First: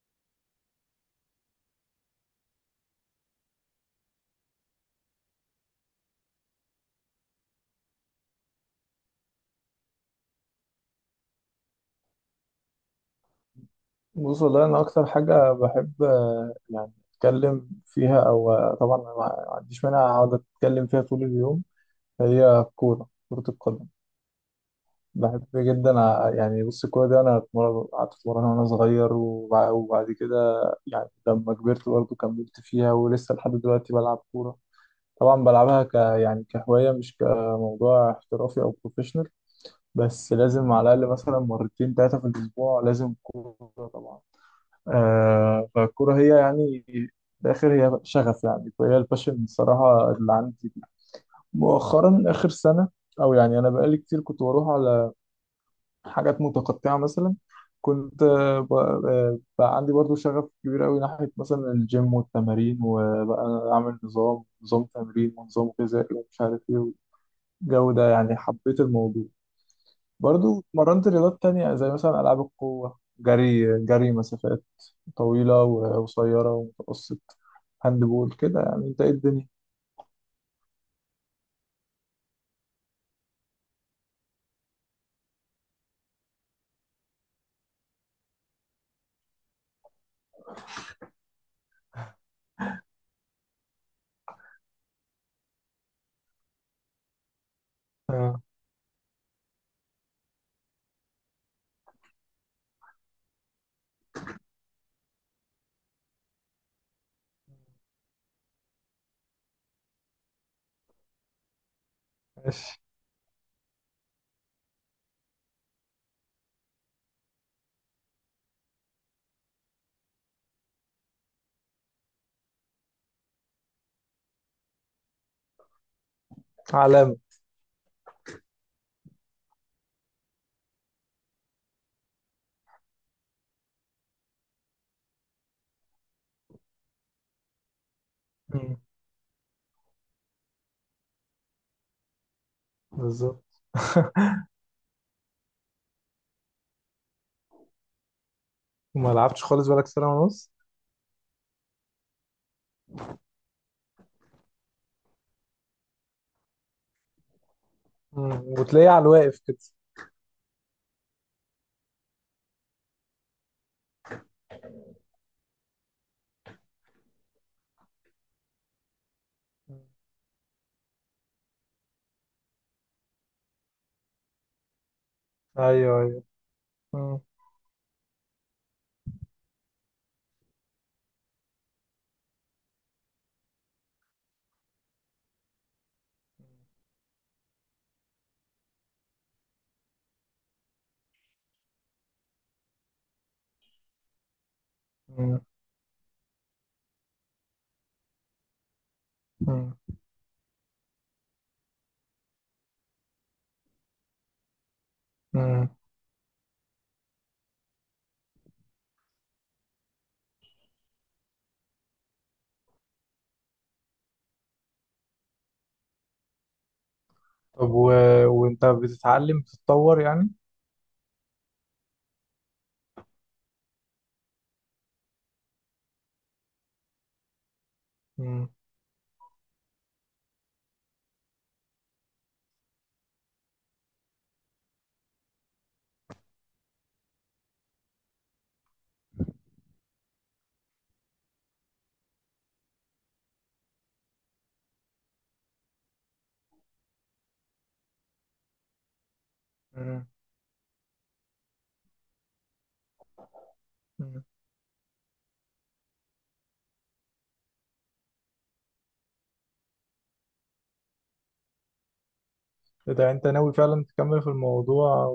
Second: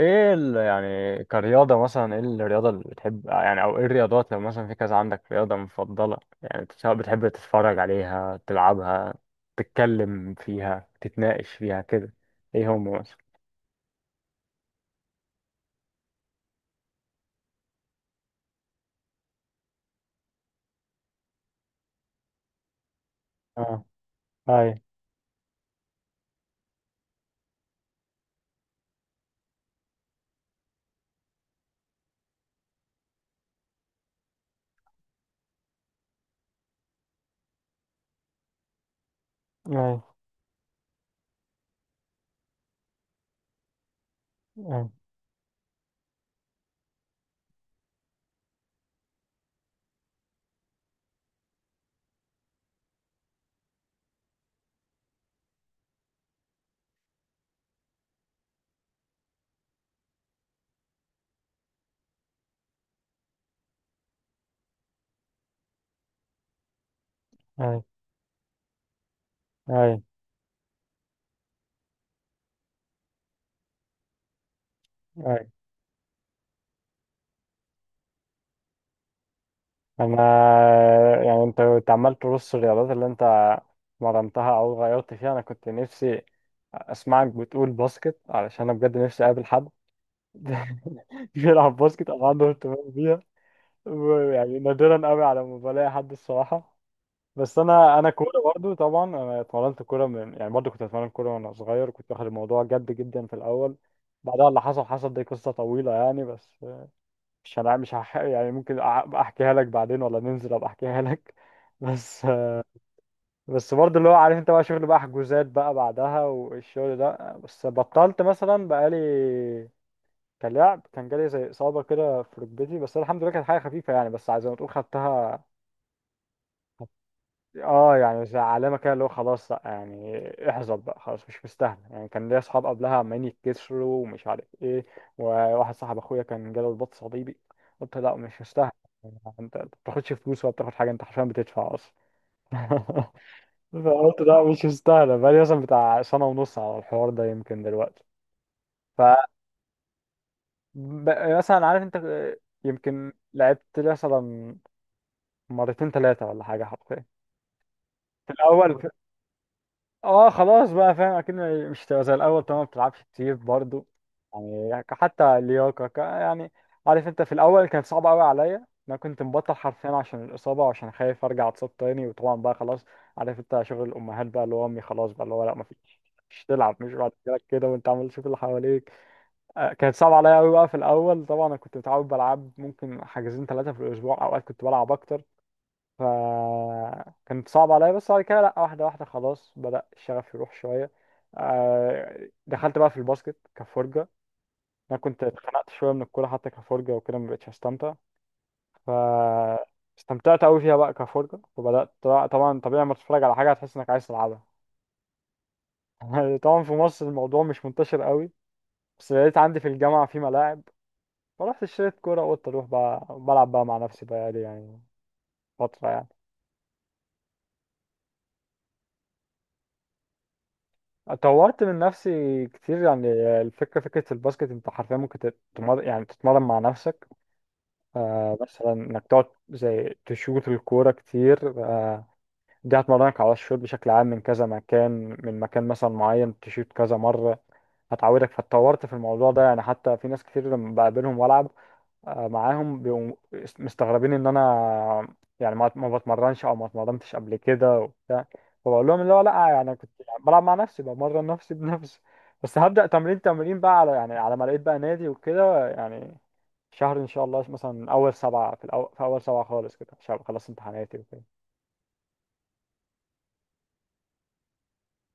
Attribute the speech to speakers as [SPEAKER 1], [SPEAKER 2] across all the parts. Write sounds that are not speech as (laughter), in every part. [SPEAKER 1] ايه يعني كرياضة مثلا، ايه الرياضة اللي بتحب؟ يعني او ايه الرياضات؟ لو مثلا في كذا عندك رياضة مفضلة، يعني سواء بتحب تتفرج عليها، تلعبها، تتكلم فيها، تتناقش فيها كده؟ ايه هم مثلا؟
[SPEAKER 2] بص، والله أنا أكتر حاجة بحب يعني أتكلم فيها أو طبعا أنا ما عنديش مانع أقعد أتكلم فيها طول اليوم، هي الكورة، كرة
[SPEAKER 1] اه.
[SPEAKER 2] القدم.
[SPEAKER 1] اي.
[SPEAKER 2] بحب جدا، يعني بص، الكورة دي أنا قعدت أتمرن وأنا صغير، وبعد كده يعني لما كبرت برضه كملت فيها ولسه لحد دلوقتي بلعب كورة. طبعا بلعبها يعني كهواية، مش كموضوع احترافي أو بروفيشنال.
[SPEAKER 1] اي.
[SPEAKER 2] بس لازم على الأقل مثلا مرتين تلاتة في الأسبوع لازم كورة طبعا.
[SPEAKER 1] اي.
[SPEAKER 2] آه، فالكورة هي يعني في الآخر هي شغف، يعني فهي الباشن بصراحة اللي عندي مؤخرا آخر سنة، أو يعني أنا بقالي كتير كنت بروح على حاجات متقطعة. مثلا كنت بقى عندي برضو شغف كبير أوي ناحية مثلا الجيم والتمارين، وبقى أعمل نظام تمرين ونظام غذائي ومش عارف إيه،
[SPEAKER 1] اي.
[SPEAKER 2] والجو ده يعني حبيت الموضوع.
[SPEAKER 1] اي.
[SPEAKER 2] برضو مرنت رياضات تانية، زي مثلا ألعاب القوة، جري، جري مسافات
[SPEAKER 1] اي.
[SPEAKER 2] طويلة وقصيرة ومتوسط، هاند بول، كده. يعني انت ايه الدنيا؟
[SPEAKER 1] انا، يعني انت كنت عمال ترص الرياضات اللي انت مرنتها او غيرت فيها. انا كنت نفسي اسمعك بتقول باسكت، علشان انا بجد نفسي اقابل حد (laughs) بيلعب باسكت او عنده اهتمام بيها. يعني نادرا قوي على ما بلاقي حد الصراحه. بس انا
[SPEAKER 2] اه،
[SPEAKER 1] كوره برضو، طبعا انا اتمرنت كوره من، يعني برضو كنت اتمرن كوره وانا صغير، كنت واخد الموضوع جد جدا في الاول. بعدها اللي حصل حصل، دي قصه طويله يعني، بس مش هح... يعني ممكن أبقى احكيها لك بعدين، ولا ننزل ابقى احكيها لك؟ (laughs) بس.
[SPEAKER 2] ماشي،
[SPEAKER 1] بس برضه اللي هو، عارف انت، بقى شغل بقى، حجوزات بقى بعدها والشغل ده، بس بطلت مثلا بقالي كلاعب، كان جالي زي إصابة كده في ركبتي، بس أنا الحمد لله كانت حاجة خفيفة يعني، بس زي ما تقول خدتها.
[SPEAKER 2] علامة.
[SPEAKER 1] اه، يعني زي علامة كده، اللي هو خلاص لأ، يعني احزر بقى، خلاص مش مستاهل. يعني كان ليا أصحاب قبلها عمالين يتكسروا ومش عارف إيه، وواحد صاحب أخويا كان جاله رباط صليبي. قلت لأ مش مستاهل،
[SPEAKER 2] مم.
[SPEAKER 1] يعني أنت ما بتاخدش فلوس ولا بتاخد حاجة، أنت حرفيا بتدفع أصلا. (laughs)
[SPEAKER 2] بالظبط.
[SPEAKER 1] فقلت
[SPEAKER 2] (laughs)
[SPEAKER 1] لأ مش مستاهلة، بقالي مثلا بتاع سنة ونص على الحوار ده يمكن دلوقتي. ف،
[SPEAKER 2] وما لعبتش خالص بقالك سنة ونص؟
[SPEAKER 1] مثلا عارف أنت، يمكن لعبت مثلا مرتين ثلاثة ولا حاجة حرفيا. في
[SPEAKER 2] مم.
[SPEAKER 1] الأول
[SPEAKER 2] وتلاقيه على الواقف كده.
[SPEAKER 1] اه خلاص بقى فاهم أكيد. مش تبقى زي الأول طبعا، ما بتلعبش كتير برضو، يعني حتى اللياقة يعني عارف أنت، في الأول كان صعب أوي عليا، أنا كنت مبطل
[SPEAKER 2] مم.
[SPEAKER 1] حرفيا عشان الإصابة وعشان خايف أرجع أتصاب تاني، وطبعا بقى خلاص عارف أنت شغل الأمهات بقى، اللي هو أمي خلاص بقى اللي هو لأ
[SPEAKER 2] ايوه
[SPEAKER 1] مفيش،
[SPEAKER 2] ايوه.
[SPEAKER 1] مش تلعب، مش بعد
[SPEAKER 2] مم.
[SPEAKER 1] كده كده، وأنت عمال تشوف اللي حواليك. كانت صعبة عليا أوي بقى في الأول، طبعا أنا كنت متعود بلعب ممكن حاجزين ثلاثة في الأسبوع، أوقات كنت بلعب أكتر، فكانت صعبة عليا، بس بعد كده لأ، واحدة واحدة خلاص بدأ الشغف يروح شوية. دخلت بقى في الباسكت كفرجة. أنا كنت
[SPEAKER 2] مم.
[SPEAKER 1] اتخنقت شوية من الكورة حتى كفرجة وكده، مبقتش أستمتع. ف،
[SPEAKER 2] مم.
[SPEAKER 1] استمتعت أوي فيها بقى كفرجة، فبدأت، طبعا طبيعي لما تتفرج على حاجة هتحس إنك عايز تلعبها.
[SPEAKER 2] مم.
[SPEAKER 1] (laughs) طبعا في مصر الموضوع مش منتشر أوي، بس لقيت عندي في الجامعة في ملاعب، فرحت اشتريت كورة، وقلت أروح بقى بلعب بقى مع نفسي بقى لي يعني فترة يعني.
[SPEAKER 2] طب وانت بتتعلم بتتطور يعني؟
[SPEAKER 1] طورت من نفسي كتير يعني. الفكرة، فكرة الباسكت، انت حرفيا ممكن يعني تتمرن مع نفسك. آه
[SPEAKER 2] مم.
[SPEAKER 1] مثلا انك تقعد زي تشوط الكورة كتير. آه، دي هتمرنك على الشوط بشكل عام، من كذا مكان، من مكان مثلا معين تشوط كذا مرة هتعودك. فاتطورت في الموضوع ده يعني، حتى في ناس كتير لما بقابلهم والعب معاهم، بيبقوا مستغربين ان انا يعني ما بتمرنش او ما اتمرنتش قبل كده وبتاع. فبقول لهم اللي هو لا، يعني كنت
[SPEAKER 2] مم.
[SPEAKER 1] يعني بلعب مع نفسي، بمرن نفسي (laughs) بنفسي. بس هبدأ تمرين بقى على، يعني
[SPEAKER 2] مم.
[SPEAKER 1] على ما لقيت بقى نادي وكده يعني، شهر ان شاء الله، مثلا اول سبعة، في اول سبعة خالص كده، عشان أبقى خلصت امتحاناتي وكده.
[SPEAKER 2] اذا انت ناوي فعلا تكمل في الموضوع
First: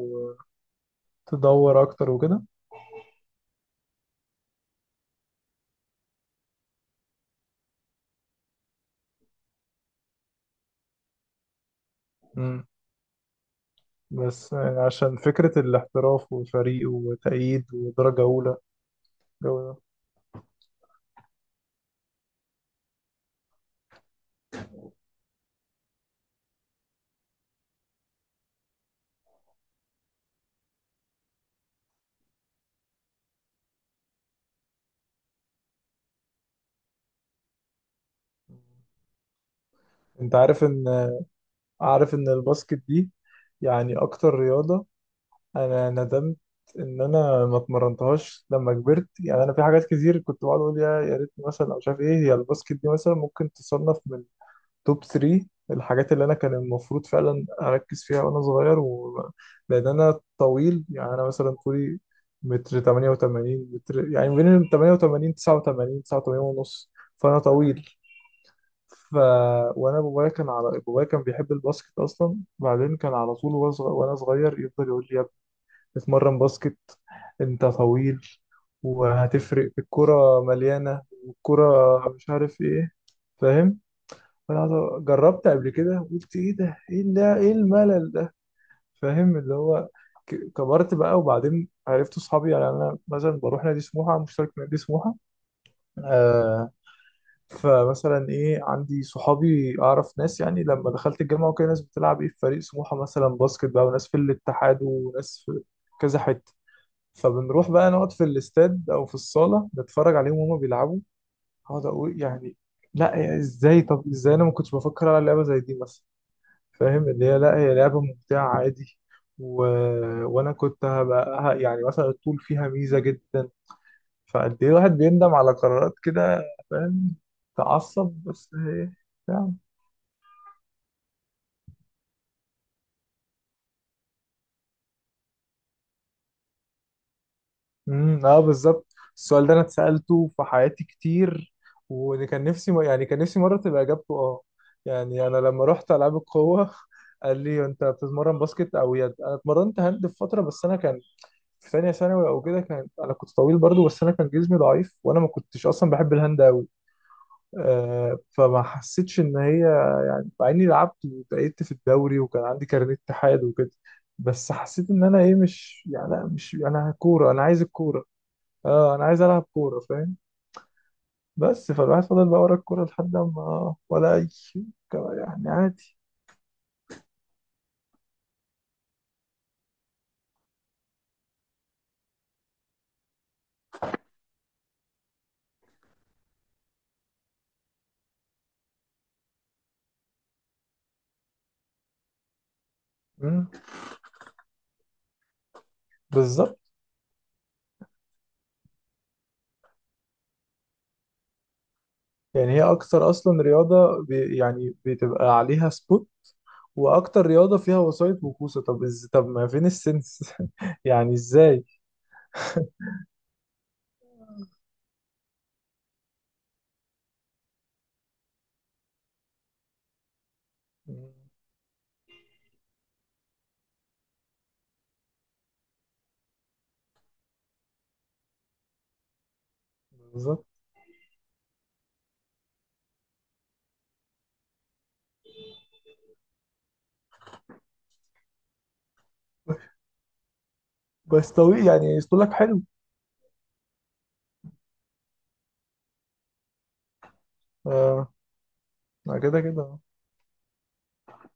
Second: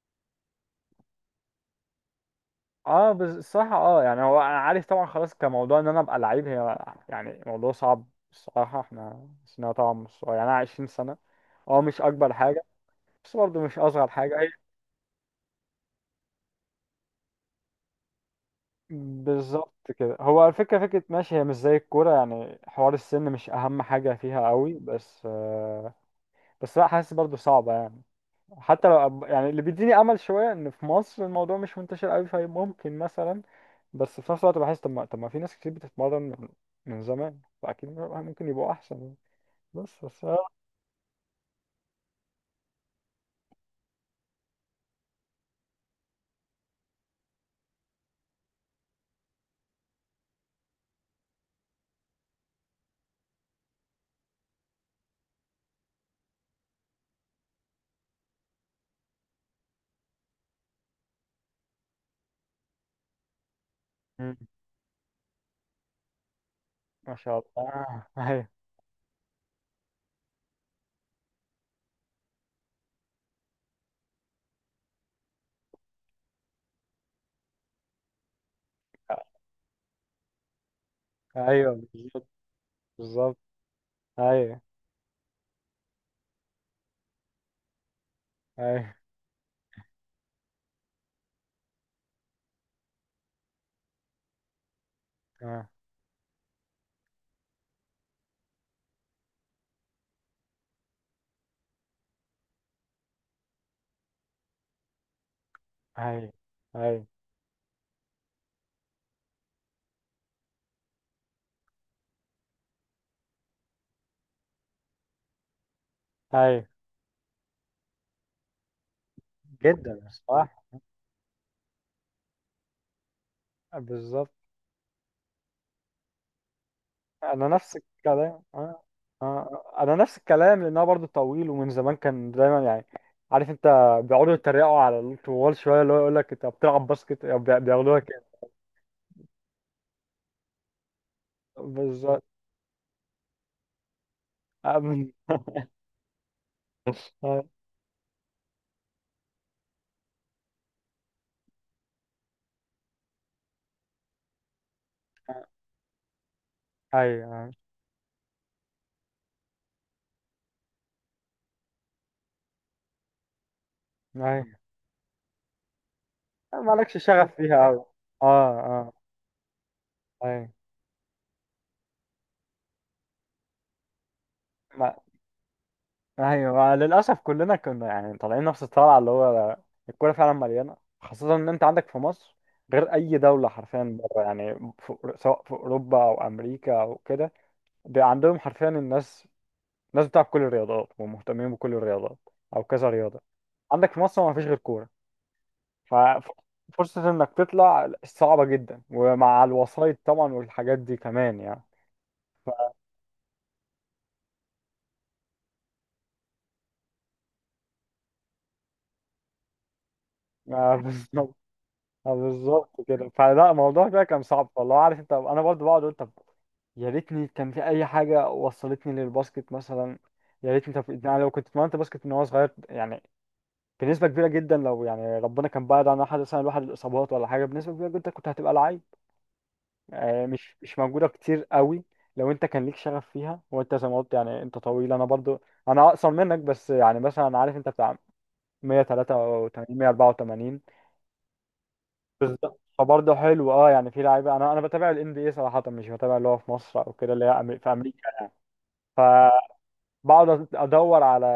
[SPEAKER 2] وتدور اكتر وكده.
[SPEAKER 1] اه بس الصراحة، اه يعني هو، انا عارف طبعا خلاص كموضوع ان انا ابقى لعيب هي، يعني موضوع صعب. الصراحة احنا سننا طبعا مش صغير، يعني انا 20 سنة. اه مش اكبر حاجة،
[SPEAKER 2] مم.
[SPEAKER 1] بس برضه مش اصغر حاجه هي.
[SPEAKER 2] بس عشان فكرة الاحتراف وفريق وتأييد ودرجة أولى، جو ده.
[SPEAKER 1] بالظبط كده، هو الفكره، فكره ماشي هي مش زي الكوره، يعني حوار السن مش اهم حاجه فيها قوي، بس بس لا، حاسس برضه صعبه يعني. حتى لو يعني اللي بيديني امل شويه ان في مصر الموضوع مش منتشر قوي فممكن مثلا. بس في نفس الوقت بحس، طب ما في ناس كتير بتتمرن من زمان، فاكيد ممكن يبقوا احسن يعني. بس
[SPEAKER 2] أنت عارف إن الباسكت دي يعني أكتر رياضة أنا ندمت إن أنا ما اتمرنتهاش لما كبرت. يعني أنا في حاجات كتير كنت بقعد أقول، يا ريت مثلا، أو مش عارف إيه. هي الباسكت دي مثلا ممكن تصنف من توب 3 الحاجات اللي انا كان المفروض فعلا اركز فيها وانا صغير، لان انا طويل. يعني انا مثلا طولي متر 88، متر
[SPEAKER 1] مم.
[SPEAKER 2] يعني بين ال 88، 89، 89 ونص.
[SPEAKER 1] ما
[SPEAKER 2] فانا
[SPEAKER 1] شاء
[SPEAKER 2] طويل،
[SPEAKER 1] الله. (laughs) آه،
[SPEAKER 2] ف وانا بابايا كان بيحب الباسكت اصلا. بعدين كان على طول وانا وأنا صغير يفضل يقول لي، يا ابني اتمرن باسكت، انت طويل، وهتفرق، الكرة مليانة،
[SPEAKER 1] ايوه، ايوه،
[SPEAKER 2] والكرة
[SPEAKER 1] بالظبط.
[SPEAKER 2] مش عارف ايه.
[SPEAKER 1] بالظبط.
[SPEAKER 2] فاهم؟
[SPEAKER 1] ايوه.
[SPEAKER 2] جربت قبل كده قلت، ايه ده، ايه ده، ايه الملل ده.
[SPEAKER 1] ايوه،
[SPEAKER 2] فاهم اللي هو، كبرت بقى، وبعدين عرفت اصحابي. يعني انا مثلا بروح نادي سموحه، مشترك في نادي سموحه.
[SPEAKER 1] آه،
[SPEAKER 2] آه. فمثلا ايه، عندي صحابي اعرف ناس، يعني لما دخلت الجامعه وكده، ناس بتلعب ايه، في فريق سموحه مثلا باسكت بقى، وناس في الاتحاد، وناس في كذا
[SPEAKER 1] ايوه،
[SPEAKER 2] حته.
[SPEAKER 1] ايوه.
[SPEAKER 2] فبنروح بقى نقعد في الاستاد او في الصاله نتفرج عليهم وهما بيلعبوا. اقعد اقول يعني، لا يعني، ازاي انا ما كنتش بفكر على لعبه زي دي مثلا؟
[SPEAKER 1] ايوه،
[SPEAKER 2] فاهم اللي هي لا، هي لعبة ممتعة عادي. و...
[SPEAKER 1] جدا
[SPEAKER 2] وانا
[SPEAKER 1] الصراحة.
[SPEAKER 2] كنت يعني مثلا، الطول فيها ميزة جدا.
[SPEAKER 1] بالظبط.
[SPEAKER 2] فقد ايه، الواحد بيندم على قرارات كده. فاهم؟
[SPEAKER 1] انا نفس
[SPEAKER 2] تعصب،
[SPEAKER 1] الكلام.
[SPEAKER 2] بس
[SPEAKER 1] آه.
[SPEAKER 2] هي
[SPEAKER 1] آه.
[SPEAKER 2] يعني.
[SPEAKER 1] انا نفس الكلام، لان هو برضه طويل ومن زمان كان دايما يعني، عارف انت، بيقعدوا يتريقوا على الطوال شويه، اللي هو يقول لك انت بتلعب باسكت يعني بياخدوها كده.
[SPEAKER 2] امم، اه بالظبط، السؤال ده انا اتسألته في حياتي كتير،
[SPEAKER 1] بالظبط.
[SPEAKER 2] وكان نفسي يعني كان نفسي مرة تبقى اجابته اه.
[SPEAKER 1] آه.
[SPEAKER 2] يعني انا لما
[SPEAKER 1] (laughs)
[SPEAKER 2] رحت العاب القوة (laughs) قال
[SPEAKER 1] آه.
[SPEAKER 2] لي، انت بتتمرن باسكت او يد؟ انا اتمرنت هاند في فترة، بس انا كان في ثانيه ثانوي او كده، كان انا كنت طويل برضو، بس انا كان جسمي ضعيف وانا ما كنتش اصلا بحب الهاند قوي.
[SPEAKER 1] ايوه، ايوه،
[SPEAKER 2] آه، فما حسيتش ان هي، مع اني لعبت وتأيدت في الدوري وكان عندي كارنيه اتحاد وكده. بس
[SPEAKER 1] أيوة.
[SPEAKER 2] حسيت ان انا ايه، مش يعني، لا، مش انا
[SPEAKER 1] مالكش
[SPEAKER 2] كوره،
[SPEAKER 1] شغف
[SPEAKER 2] انا عايز
[SPEAKER 1] فيها قوي.
[SPEAKER 2] الكوره.
[SPEAKER 1] اه، اه.
[SPEAKER 2] اه، انا عايز العب كوره. فاهم؟
[SPEAKER 1] ايوه.
[SPEAKER 2] بس فالواحد فضل بقى ورا الكوره لحد ما، ولا اي شيء كان يعني عادي.
[SPEAKER 1] ايوه، للاسف كلنا كنا يعني طالعين نفس الطلعه، اللي هو الكوره فعلا مليانه، خاصه ان انت عندك في مصر غير اي دوله حرفيا بره يعني، في، سواء في اوروبا او امريكا او كده، بيبقى عندهم حرفيا، الناس بتلعب كل الرياضات ومهتمين بكل الرياضات او كذا رياضه.
[SPEAKER 2] مم.
[SPEAKER 1] عندك في مصر ما فيش غير كوره،
[SPEAKER 2] بالظبط.
[SPEAKER 1] ففرصه انك تطلع صعبه جدا، ومع الوسائط طبعا والحاجات دي كمان يعني.
[SPEAKER 2] يعني هي اكتر اصلا رياضه يعني بتبقى عليها سبوت، واكتر رياضه فيها وسائط وكوسه. طب طب ما فين السنس
[SPEAKER 1] (laughs) اه
[SPEAKER 2] (laughs) يعني ازاي؟
[SPEAKER 1] بالظبط كده، فلا الموضوع ده كان صعب، فالله عارف انت، انا برضو بقعد اقول، طب يا ريتني كان في اي حاجه وصلتني للباسكت مثلا، يا ريتني، طب يعني لو كنت اتمرنت باسكت من وانا صغير يعني، بنسبه كبيره جدا، لو يعني ربنا كان بعد عن احد مثلا، الواحد الاصابات ولا حاجه، بنسبه كبيره جدا كنت هتبقى لعيب.
[SPEAKER 2] بالظبط.
[SPEAKER 1] مش موجوده كتير قوي، لو انت كان ليك شغف فيها، وانت زي ما قلت يعني انت طويل، انا برضو، انا اقصر منك بس، يعني مثلا عارف انت بتاع 183، 184.
[SPEAKER 2] بس طويل، يعني اسطولك
[SPEAKER 1] بالظبط،
[SPEAKER 2] حلو.
[SPEAKER 1] فبرضه حلو اه، يعني في لعيبه، انا بتابع الان بي اي صراحه، مش بتابع اللي هو في مصر او كده، اللي هي في
[SPEAKER 2] آه،
[SPEAKER 1] امريكا،
[SPEAKER 2] ما كده كده.
[SPEAKER 1] فبقعد ادور على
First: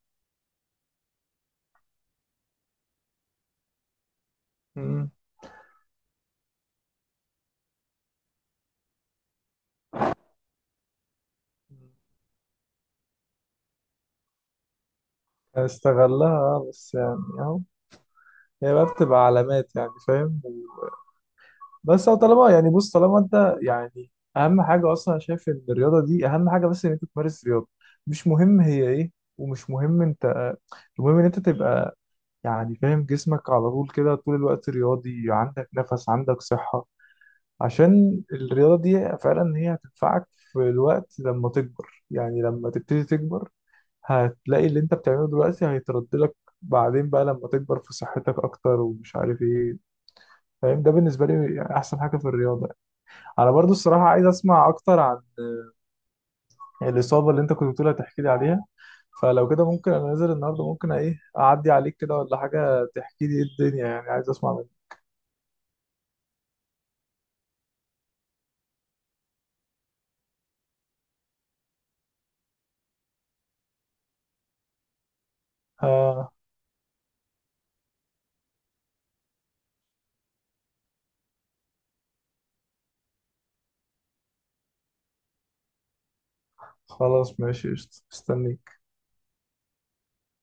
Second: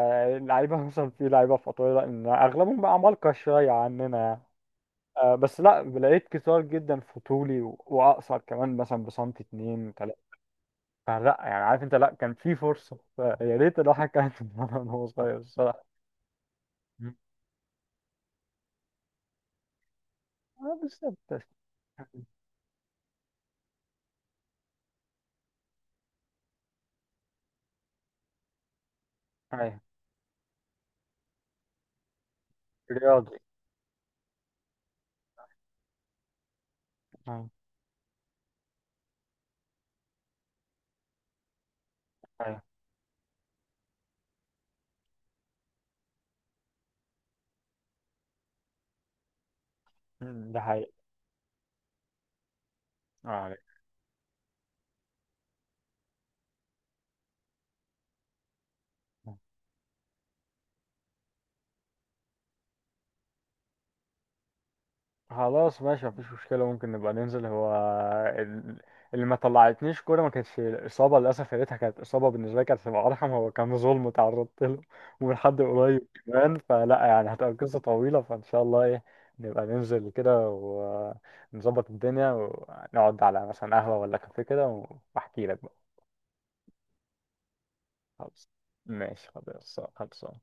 [SPEAKER 1] لعيبه. (laughs) مثلا في لعيبه في اطوله ان اغلبهم بقى عمالقه شويه عننا يعني.
[SPEAKER 2] مم.
[SPEAKER 1] آه بس لا، لقيت كتار جدا في طولي واقصر كمان مثلا بسنتي اتنين تلاته. فلا يعني عارف انت، لا كان في فرصه، يا ريت الواحد كان يتمرن وهو صغير الصراحه.
[SPEAKER 2] استغلها، بس يعني اهو، هي بقى بتبقى علامات يعني. فاهم؟
[SPEAKER 1] آه بالظبط.
[SPEAKER 2] بس هو طالما يعني بص، طالما انت يعني، اهم حاجه اصلا انا شايف ان الرياضه دي، اهم حاجه بس ان انت تمارس رياضه، مش مهم هي ايه، ومش
[SPEAKER 1] ايوه.
[SPEAKER 2] مهم، المهم ان انت تبقى يعني فاهم
[SPEAKER 1] رياضي.
[SPEAKER 2] جسمك على طول كده طول الوقت رياضي، عندك نفس، عندك صحة،
[SPEAKER 1] ايوه.
[SPEAKER 2] عشان الرياضة دي فعلا هي هتنفعك في الوقت لما تكبر، يعني
[SPEAKER 1] أيوة.
[SPEAKER 2] لما تبتدي تكبر هتلاقي اللي انت بتعمله دلوقتي هيترد لك بعدين بقى لما تكبر، في صحتك اكتر ومش عارف ايه.
[SPEAKER 1] ده
[SPEAKER 2] فاهم؟ ده
[SPEAKER 1] حقيقي.
[SPEAKER 2] بالنسبة لي يعني احسن حاجة في الرياضة.
[SPEAKER 1] آه.
[SPEAKER 2] انا برضو
[SPEAKER 1] عليك.
[SPEAKER 2] الصراحة عايز اسمع اكتر عن الإصابة اللي انت كنت بتقولها، تحكي لي عليها. فلو كده ممكن انا نازل النهارده، ممكن ايه اعدي عليك كده، ولا حاجة تحكي لي ايه الدنيا، يعني عايز اسمع.
[SPEAKER 1] خلاص ماشي، مفيش مشكلة، ممكن نبقى ننزل، هو ال- اللي ما طلعتنيش كورة ما كانتش إصابة للأسف، يا ريتها كانت إصابة، بالنسبة لي كانت هتبقى أرحم، هو كان ظلم تعرضت له ومن حد قريب
[SPEAKER 2] آه،
[SPEAKER 1] كمان، فلا يعني هتبقى قصة طويلة، فإن شاء الله إيه نبقى ننزل كده، ونظبط الدنيا، ونقعد على مثلا قهوة ولا كافيه كده، وأحكي لك بقى.
[SPEAKER 2] خلاص ماشي قشطة.
[SPEAKER 1] خلاص.
[SPEAKER 2] استنيك
[SPEAKER 1] ماشي، خلاص، خلاص.